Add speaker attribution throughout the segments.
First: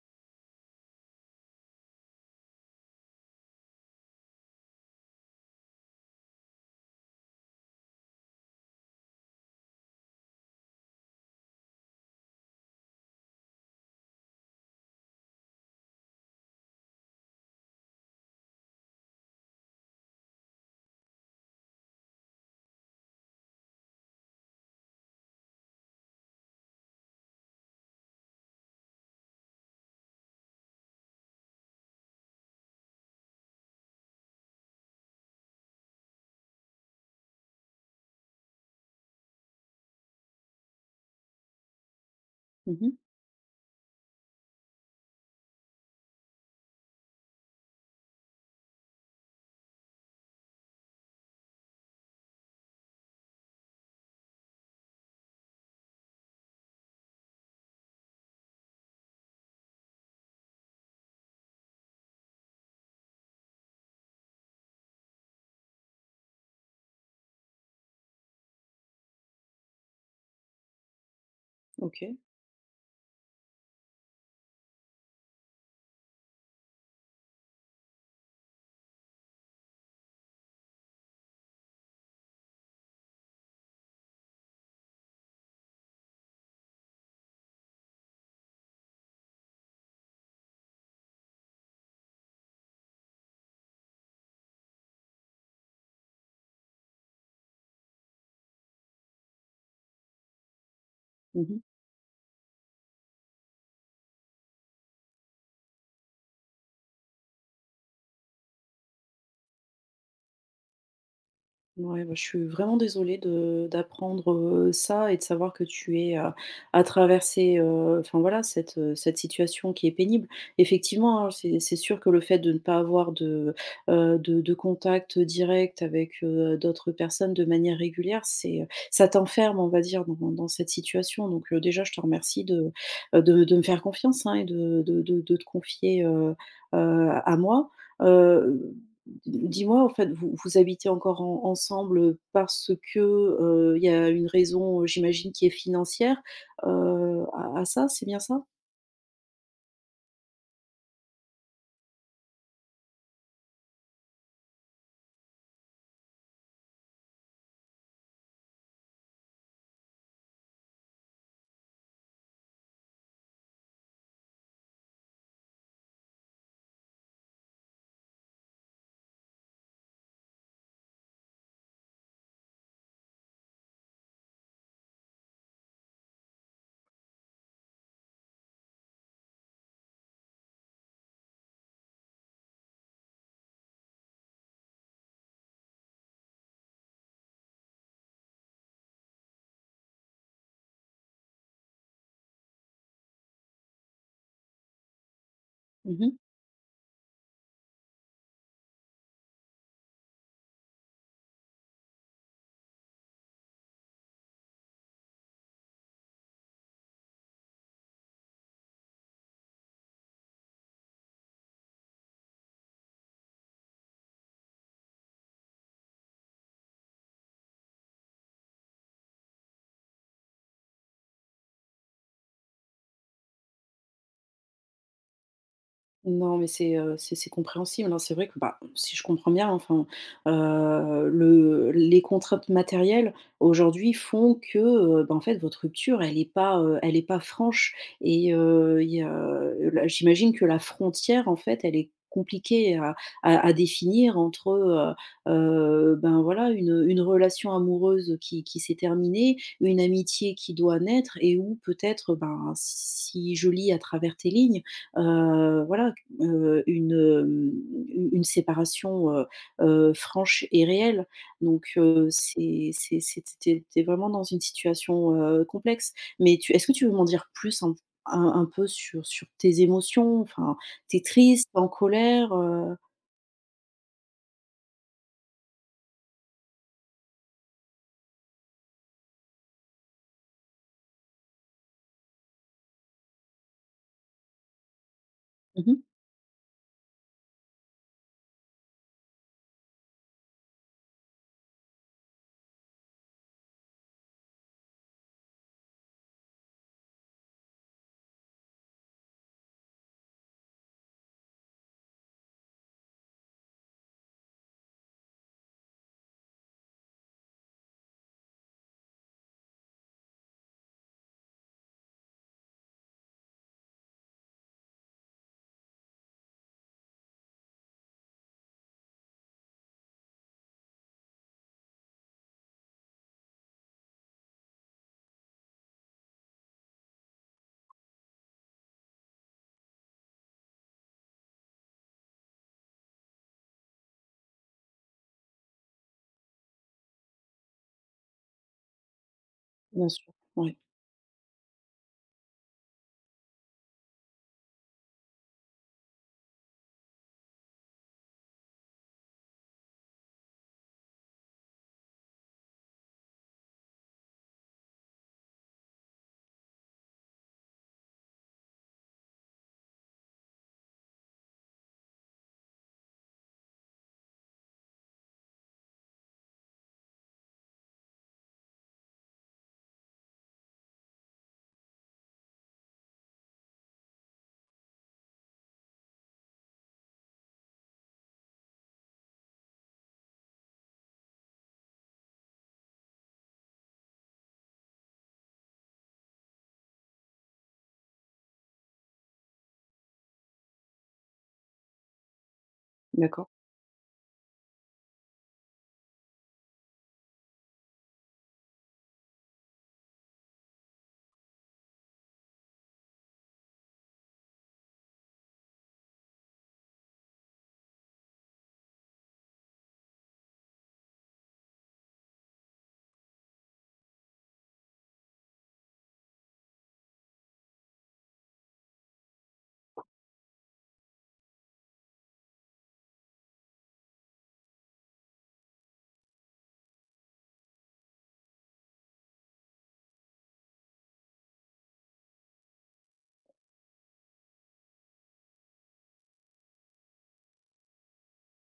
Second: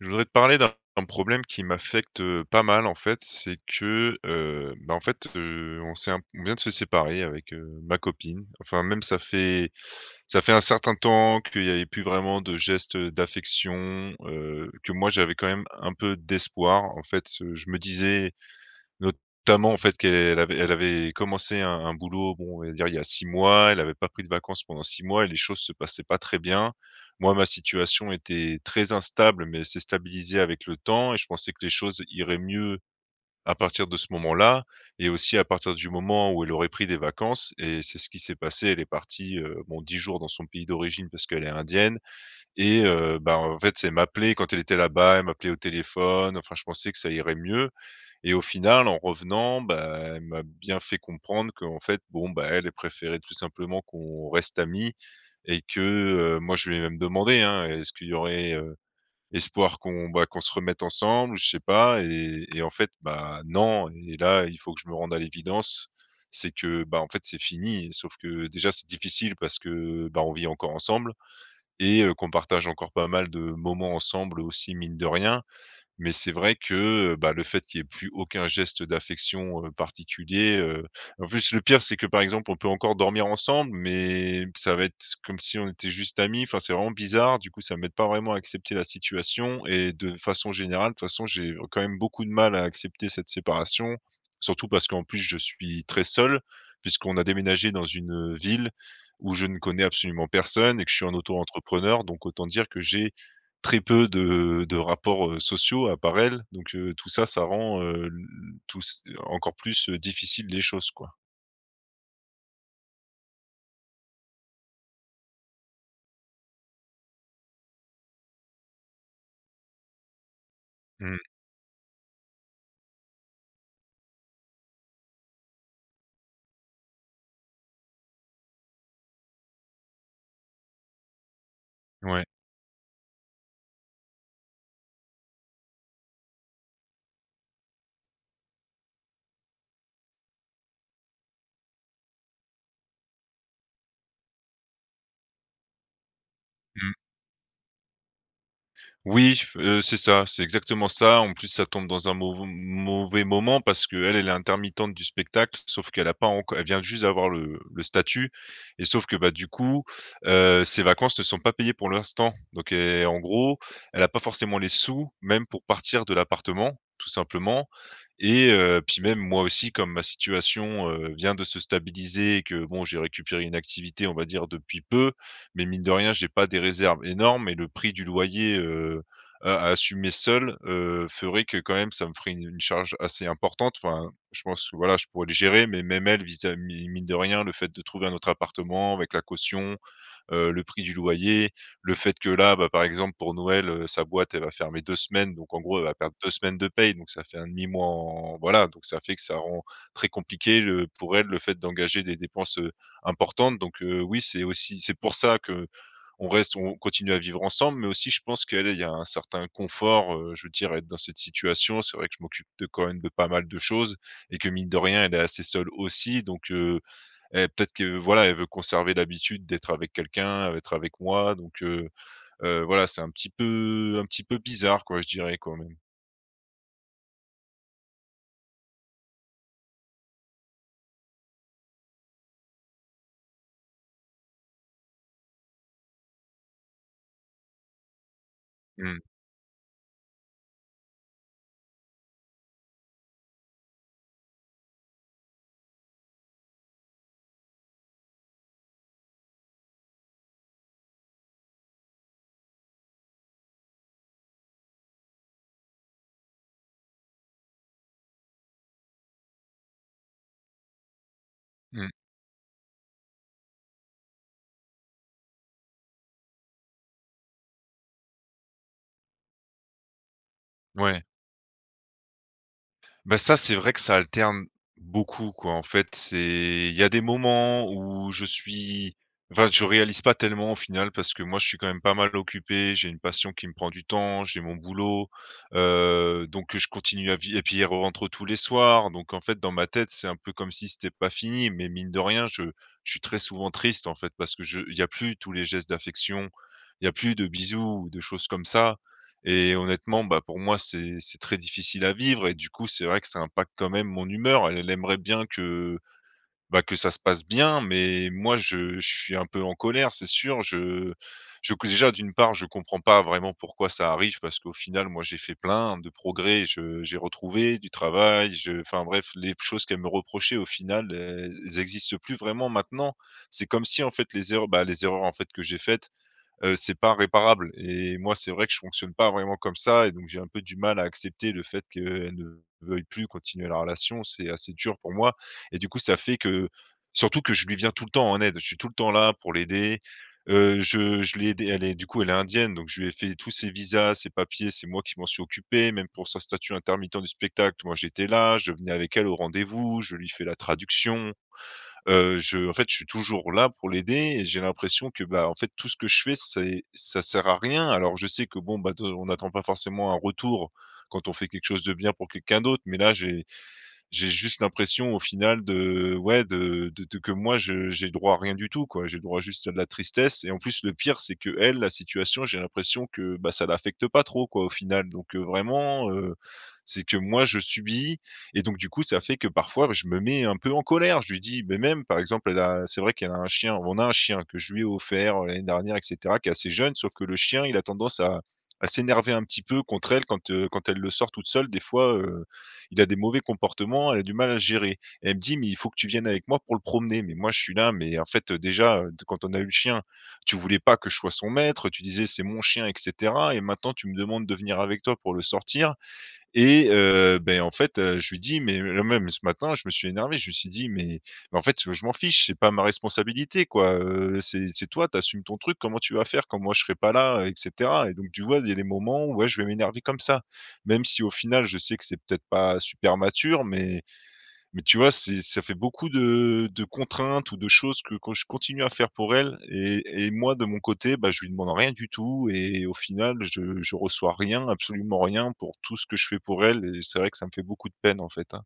Speaker 1: Je voudrais te parler d'un problème qui m'affecte, pas mal en fait. C'est que, bah, en fait, on s'est un on vient de se séparer avec, ma copine. Enfin même ça fait un certain temps qu'il n'y avait plus vraiment de gestes, d'affection, que moi j'avais quand même un peu d'espoir. En fait, je me disais notamment, en fait, qu'elle avait commencé un boulot, bon, on va dire il y a 6 mois, elle n'avait pas pris de vacances pendant 6 mois et les choses se passaient pas très bien. Moi, ma situation était très instable, mais s'est stabilisée avec le temps et je pensais que les choses iraient mieux à partir de ce moment-là et aussi à partir du moment où elle aurait pris des vacances et c'est ce qui s'est passé. Elle est partie, bon 10 jours dans son pays d'origine parce qu'elle est indienne et
Speaker 2: Mmh.
Speaker 1: bah, en fait, elle m'appelait quand elle était là-bas, elle m'appelait au téléphone, enfin je pensais que ça irait mieux. Et au final, en revenant, bah, elle m'a bien fait comprendre qu'en fait, bon, bah, elle, elle préférait tout simplement qu'on reste amis et que, moi, je lui ai même demandé, hein: «Est-ce qu'il y aurait, espoir qu'on, bah, qu'on se remette ensemble?» Je sais pas. Et en fait, bah, non. Et là, il faut que je me rende à l'évidence, c'est que, bah, en fait, c'est fini. Sauf que déjà, c'est difficile parce que, bah, on vit encore ensemble et
Speaker 2: OK.
Speaker 1: qu'on partage encore pas mal de moments ensemble aussi, mine de rien. Mais c'est vrai que, bah, le fait qu'il n'y ait plus aucun geste d'affection, particulier, en plus le pire c'est que, par exemple, on peut encore dormir ensemble, mais ça va être comme si on était juste amis. Enfin, c'est vraiment bizarre. Du coup, ça m'aide pas vraiment à accepter la situation et de façon générale, de toute façon, j'ai quand même beaucoup de mal à accepter cette séparation. Surtout parce qu'en plus je suis très seul, puisqu'on a déménagé dans une ville où je ne connais absolument personne et que je suis en
Speaker 2: Mmh.
Speaker 1: auto-entrepreneur. Donc autant dire que j'ai très peu de rapports, sociaux à part elle, donc tout ça, ça rend, l tout c encore plus, difficile les choses, quoi.
Speaker 2: Ouais, bah, je suis vraiment désolée de d'apprendre, ça et de savoir que tu es à traverser, enfin voilà, cette situation qui est pénible.
Speaker 1: Mmh,
Speaker 2: Effectivement, hein, c'est sûr que le fait de ne pas avoir de contact direct avec d'autres personnes de manière régulière, ça t'enferme, on va dire, dans cette situation. Donc, déjà, je te
Speaker 1: ouais.
Speaker 2: remercie de me faire confiance, hein, et de te confier, à moi. Heu Dis-moi, en fait, vous habitez encore en ensemble, parce que, il y a une raison, j'imagine, qui est financière,
Speaker 1: Mmh.
Speaker 2: à ça, c'est bien ça?
Speaker 1: Oui, c'est ça, c'est exactement ça. En plus, ça tombe dans un mauvais moment parce que elle est intermittente du spectacle, sauf qu'elle a pas encore, elle vient juste d'avoir le statut et sauf que, bah, du coup, ses vacances ne sont pas payées pour l'instant. Donc et en gros, elle n'a pas forcément les sous, même pour partir de l'appartement, tout simplement. Et puis même moi aussi, comme ma situation, vient de se stabiliser et que bon, j'ai récupéré une activité, on va dire, depuis peu, mais mine de rien, j'ai pas des réserves énormes et le prix du loyer, à assumer seul, ferait que quand même ça me ferait une charge assez importante. Enfin, je pense que voilà, je pourrais le gérer, mais même elle, vis à mi mine de rien, le fait de trouver un autre appartement avec la caution, le prix du loyer, le fait que là, bah, par exemple, pour Noël, sa boîte, elle va fermer 2 semaines, donc en gros, elle va perdre
Speaker 2: Mmh.
Speaker 1: 2 semaines de paye, donc ça fait un demi mois en voilà, donc ça fait que ça rend très compliqué le pour elle, le fait d'engager des dépenses, importantes, donc oui, c'est pour ça que on continue à vivre ensemble, mais aussi je pense qu'elle, il y a un certain confort, je veux dire, être dans cette situation. C'est vrai que je m'occupe de quand même de pas mal de choses et que mine de rien, elle est assez seule aussi, donc et peut-être que voilà, elle veut conserver l'habitude d'être avec quelqu'un, d'être avec moi, donc voilà, c'est un petit peu bizarre quoi, je dirais quand même.
Speaker 2: Non, mais c'est compréhensible, hein. C'est vrai que, bah, si je comprends bien, enfin, le les contraintes matérielles aujourd'hui font que, bah, en fait votre rupture elle est pas franche et il
Speaker 1: Mmh.
Speaker 2: y a la j'imagine que la frontière, en fait, elle est compliquée à définir entre, ben, voilà une relation amoureuse qui s'est terminée, une amitié qui doit naître, et où peut-être, ben, si je lis à travers tes lignes, voilà une, hem, u une séparation, franche et réelle. Donc
Speaker 1: Mmh.
Speaker 2: c'est tu tu vraiment dans une situation, complexe. Mais tu est-ce que tu veux m'en dire plus un peu sur tes émotions? Enfin, t'es
Speaker 1: Ouais.
Speaker 2: triste, tu en colère?
Speaker 1: Bah, ça, c'est vrai que ça alterne beaucoup, quoi. En fait, c'est il y a des moments où je suis enfin, je réalise pas tellement au final parce que moi, je suis quand même pas mal occupé, j'ai une passion qui me prend du temps, j'ai mon boulot,
Speaker 2: Mmh.
Speaker 1: donc je continue à vivre. Et puis, il rentre tous les soirs, donc en fait, dans ma tête, c'est un peu comme si c'était pas fini, mais mine de rien, je suis très souvent triste, en fait, parce que je il y a plus tous les gestes d'affection, il y a plus de bisous ou de choses comme ça. Et honnêtement, bah, pour moi, c'est très difficile à vivre et du coup, c'est vrai que ça impacte quand même mon humeur. Elle elle aimerait bien que, bah, que ça se passe bien, mais moi, je suis un peu en colère, c'est sûr. Je déjà, d'une part, je comprends pas vraiment pourquoi ça arrive parce qu'au final, moi, j'ai fait plein de progrès. Je J'ai retrouvé du travail, je enfin bref, les choses qu'elle me reprochait au final, elles n'existent plus vraiment maintenant. C'est comme si, en fait, les erreurs, en fait, que j'ai faites c'est pas réparable et moi, c'est vrai que je fonctionne pas vraiment comme ça et donc j'ai un peu du mal à accepter le fait qu'elle ne veuille plus continuer la relation. C'est assez dur pour moi et du coup, ça fait que surtout que je lui viens tout le temps en aide. Je suis tout le temps là pour l'aider.
Speaker 2: Bien sûr, oui,
Speaker 1: Je l'ai aidée, elle est du coup, elle est indienne, donc je lui ai fait tous ses visas, ses papiers, c'est moi qui m'en suis occupé. Même pour son statut intermittent du spectacle, moi, j'étais là, je venais avec elle au rendez-vous, je lui fais la traduction. Je En fait, je suis toujours là pour l'aider et j'ai l'impression que, bah, en fait, tout ce que je fais, c'est ça sert à rien. Alors je sais que bon, bah, de on n'attend pas forcément un retour quand on fait quelque chose de bien pour quelqu'un d'autre, mais là, j'ai juste l'impression au final de ouais, de que moi je j'ai droit à rien du tout quoi. J'ai droit juste à de la tristesse et en plus le pire c'est que elle la situation, j'ai l'impression que, bah, ça l'affecte pas trop quoi au final. Donc vraiment, c'est que moi je subis. Et donc du coup ça fait que parfois je me mets un peu en colère. Je lui dis mais même par exemple elle a c'est vrai qu'elle a un chien, on a un chien que je lui ai offert, l'année dernière et cetera, qui est assez jeune sauf que le chien il a tendance à s'énerver un petit peu contre elle quand, quand elle le sort toute seule des fois, il a des mauvais
Speaker 2: d'accord.
Speaker 1: comportements, elle a du mal à le gérer. Et elle me dit: «Mais il faut que tu viennes avec moi pour le promener». Mais moi, je suis là, mais en fait, déjà, quand on a eu le chien, tu voulais pas que je sois son maître, tu disais: «C'est mon chien» et cetera et maintenant tu me demandes de venir avec toi pour le sortir. Et beh, en fait, je lui dis mais là même ce matin, je me suis énervé, je me suis dit: «Mais en fait, je m'en fiche, c'est pas ma responsabilité quoi, c'est toi, t'assumes ton truc, comment tu vas faire quand moi je serai pas là?» Et cetera et donc tu vois, il y a des moments où ouais, je vais m'énerver comme ça. Même si au final, je sais que c'est peut-être pas super mature, mais tu vois, c'est ça fait beaucoup de contraintes ou de choses que je continue à faire pour elle et moi de mon côté, bah, je lui demande rien du tout et au final je reçois rien, absolument rien pour tout ce que je fais pour elle et c'est vrai que ça me fait beaucoup de peine en fait, hein.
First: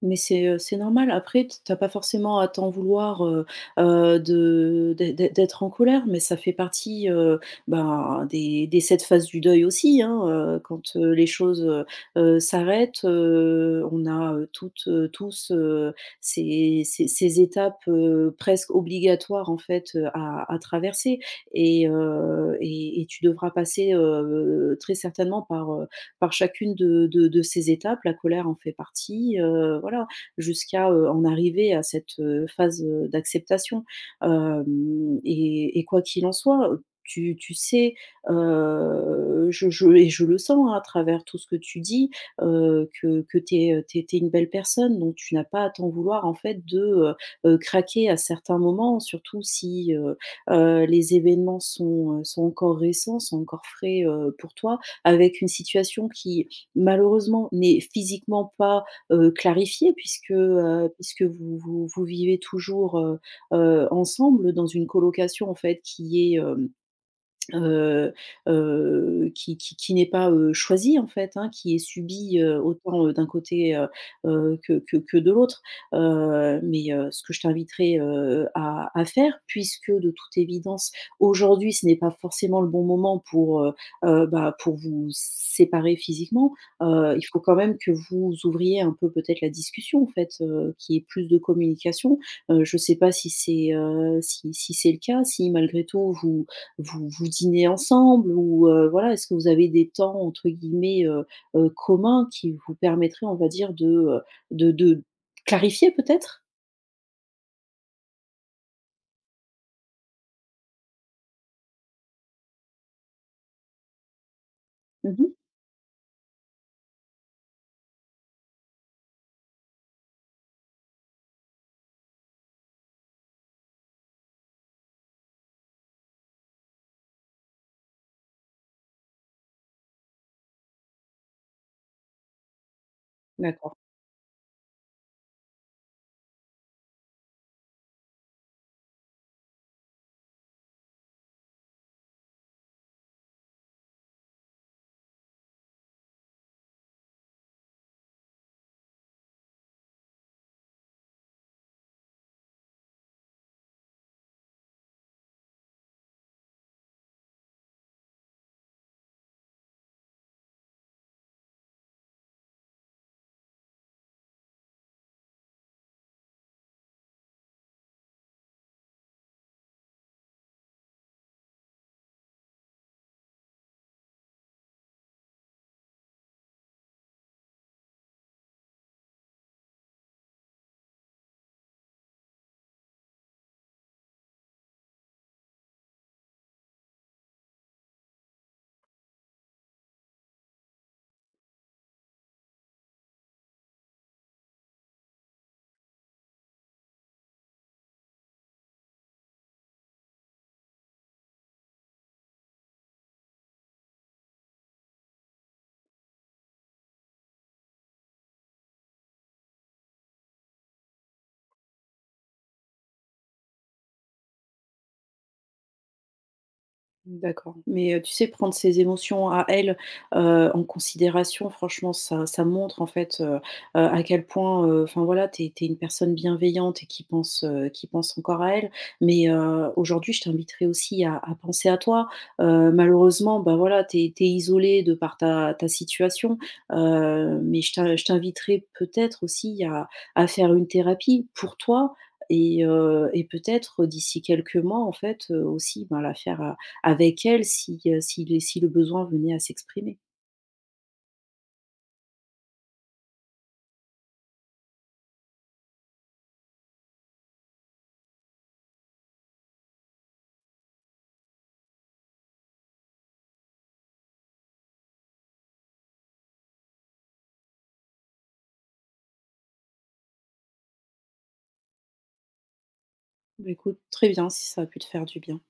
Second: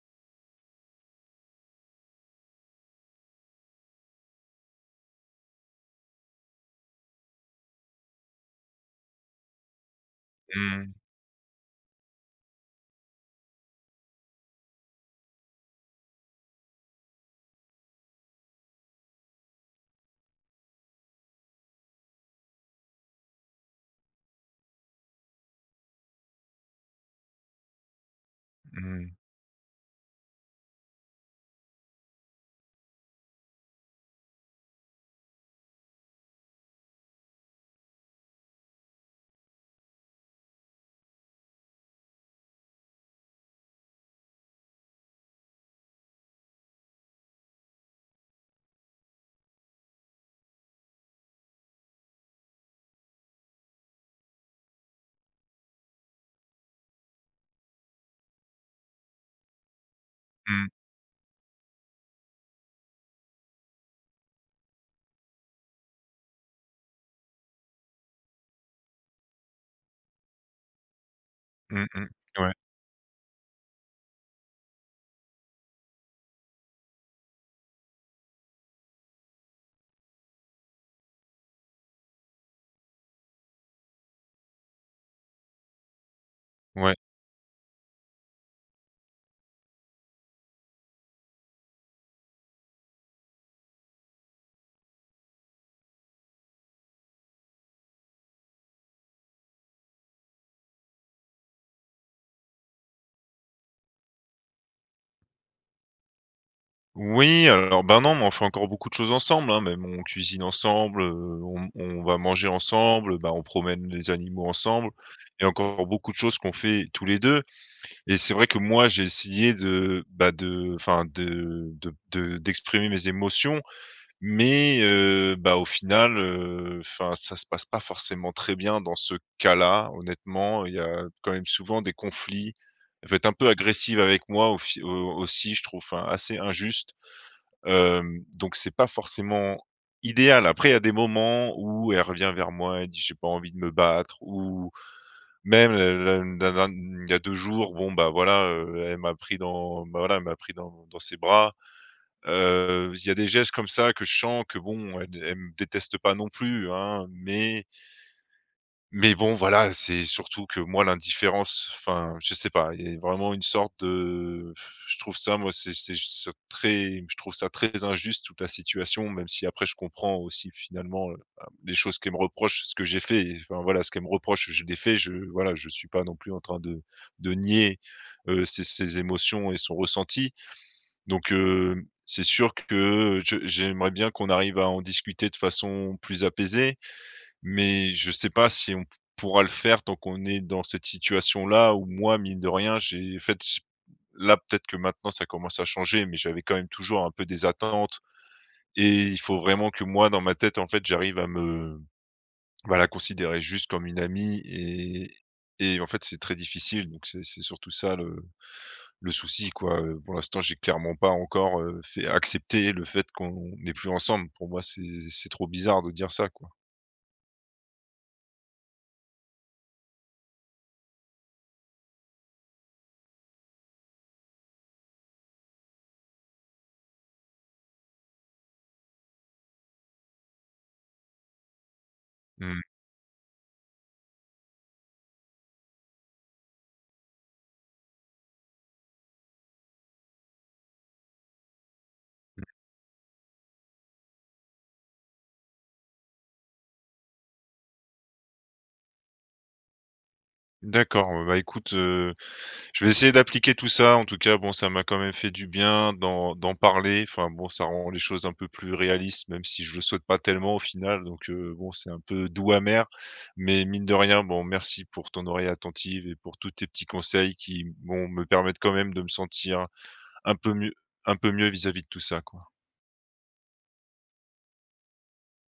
Speaker 2: Mais c'est normal. Après, t tu pas forcément à t'en vouloir, de d'ê d'ê d'être en colère, mais ça fait partie, ben, des 7 phases du deuil aussi, hein,
Speaker 1: Mmh,
Speaker 2: quand, les choses, s'arrêtent, on a, toutes, tous, ces étapes, presque obligatoires, en fait, à traverser, et tu devras passer, très certainement par chacune de ces étapes. La colère en fait
Speaker 1: mmh,
Speaker 2: partie, voilà, jusqu'à, en arriver à cette, phase, d'acceptation. Hem et quoi qu'il en soit, tu sais, je le sens, hein, à travers tout ce que tu dis, que tu es une belle personne, donc tu n'as pas à t'en vouloir en fait de, heu craquer à certains moments, surtout si, les événements sont encore récents, sont encore frais, pour toi, avec une situation qui malheureusement n'est physiquement pas, clarifiée, puisque,
Speaker 1: mmh,
Speaker 2: heu, puisque vous vivez toujours, ensemble dans une colocation en fait qui est, hem, Heu qui n'est pas, choisie en fait, hein, qui est
Speaker 1: mmh mh.
Speaker 2: subi
Speaker 1: Ouais,
Speaker 2: autant, d'un côté, que de l'autre. Mais ce que je t'inviterai, à faire, puisque de toute évidence, aujourd'hui, ce n'est pas forcément le bon moment bah, pour vous séparer physiquement.
Speaker 1: ouais.
Speaker 2: Il faut quand même que vous ouvriez un peu peut-être la discussion, en fait, qu'il y ait plus de communication. Je ne sais pas si c'est le cas, si malgré tout vous dînez ensemble ou voilà, est-ce que vous avez des temps entre guillemets, communs qui vous permettraient, on va dire, de clarifier peut-être?
Speaker 1: Oui, alors, ben, non, mais on fait encore beaucoup de choses ensemble, hein, même on cuisine ensemble, on va manger ensemble, bah, on promène les animaux ensemble
Speaker 2: Mmh.
Speaker 1: et encore beaucoup de choses qu'on fait tous les 2. Et c'est vrai que moi, j'ai essayé de, bah, de enfin, de d'exprimer mes émotions, mais bah, au final, enfin, ça se passe pas forcément très bien dans ce cas-là, honnêtement. Il y a quand même souvent des conflits. Elle peut être un peu
Speaker 2: D'accord.
Speaker 1: agressive avec moi au fi au aussi, je trouve, enfin, assez injuste. Donc c'est pas forcément idéal. Après, il y a des moments où elle revient vers moi, et dit: «J'ai pas envie de me battre» ou même le la la la il y a 2 jours, bon, bah, voilà, elle m'a pris dans bah, voilà, elle m'a pris dans ses bras. Il y a des gestes comme ça que je sens que bon, elle elle me déteste pas non plus, hein, mais bon, voilà, c'est surtout que moi l'indifférence, enfin, je sais pas, il y a vraiment une sorte de je trouve ça moi c'est très je trouve ça très injuste toute la situation, même si après je comprends aussi finalement, bah, les choses qu'elle me reproche, ce que j'ai fait et enfin voilà, ce qu'elle me reproche, je l'ai fait, je voilà, je suis pas non plus en train de nier, ses émotions et son ressenti. Donc c'est sûr que je j'aimerais bien qu'on arrive à en discuter de façon plus apaisée. Mais je sais pas si on pourra le faire tant qu'on est dans cette situation-là où moi, mine de rien, j'ai en fait, j là, peut-être que maintenant ça commence à changer, mais j'avais quand même toujours un peu des attentes et il faut vraiment que moi, dans ma tête, en fait, j'arrive à la considérer juste comme une amie et en fait, c'est très difficile donc c'est surtout ça le souci, quoi, pour l'instant, j'ai clairement pas encore, fait accepter le fait qu'on n'est plus ensemble. Pour moi, c'est trop bizarre de dire ça, quoi.
Speaker 2: D'accord, mais tu sais, prendre ses émotions à elle, en considération, franchement, ça montre, en fait, à quel point, enfin, voilà, t'es une personne bienveillante et qui pense encore à elle. Mais aujourd'hui, je t'inviterai aussi à penser à toi.
Speaker 1: Mmh.
Speaker 2: Malheureusement, bah, voilà, t'es t'es tu isolée de par ta situation, mais je t'inviterai peut-être aussi à faire une thérapie pour toi, et peut-être d'ici quelques mois, en fait, aussi, ben, la faire avec elle si le besoin venait à s'exprimer.
Speaker 1: D'accord, bah, écoute, je vais essayer d'appliquer tout ça. En tout cas, bon, ça m'a quand même fait du bien d'en parler. Enfin, bon, ça rend les choses un peu plus réalistes, même si je le souhaite pas tellement au final. Donc, bon, c'est un peu doux amer. Mais mine de rien, bon, merci pour ton oreille attentive et pour tous tes petits conseils qui, bon, me permettent quand même de me sentir un peu mieux un peu mieux vis-à-vis de tout ça, quoi.
Speaker 2: Bah, écoute, très bien si ça a pu te faire du bien.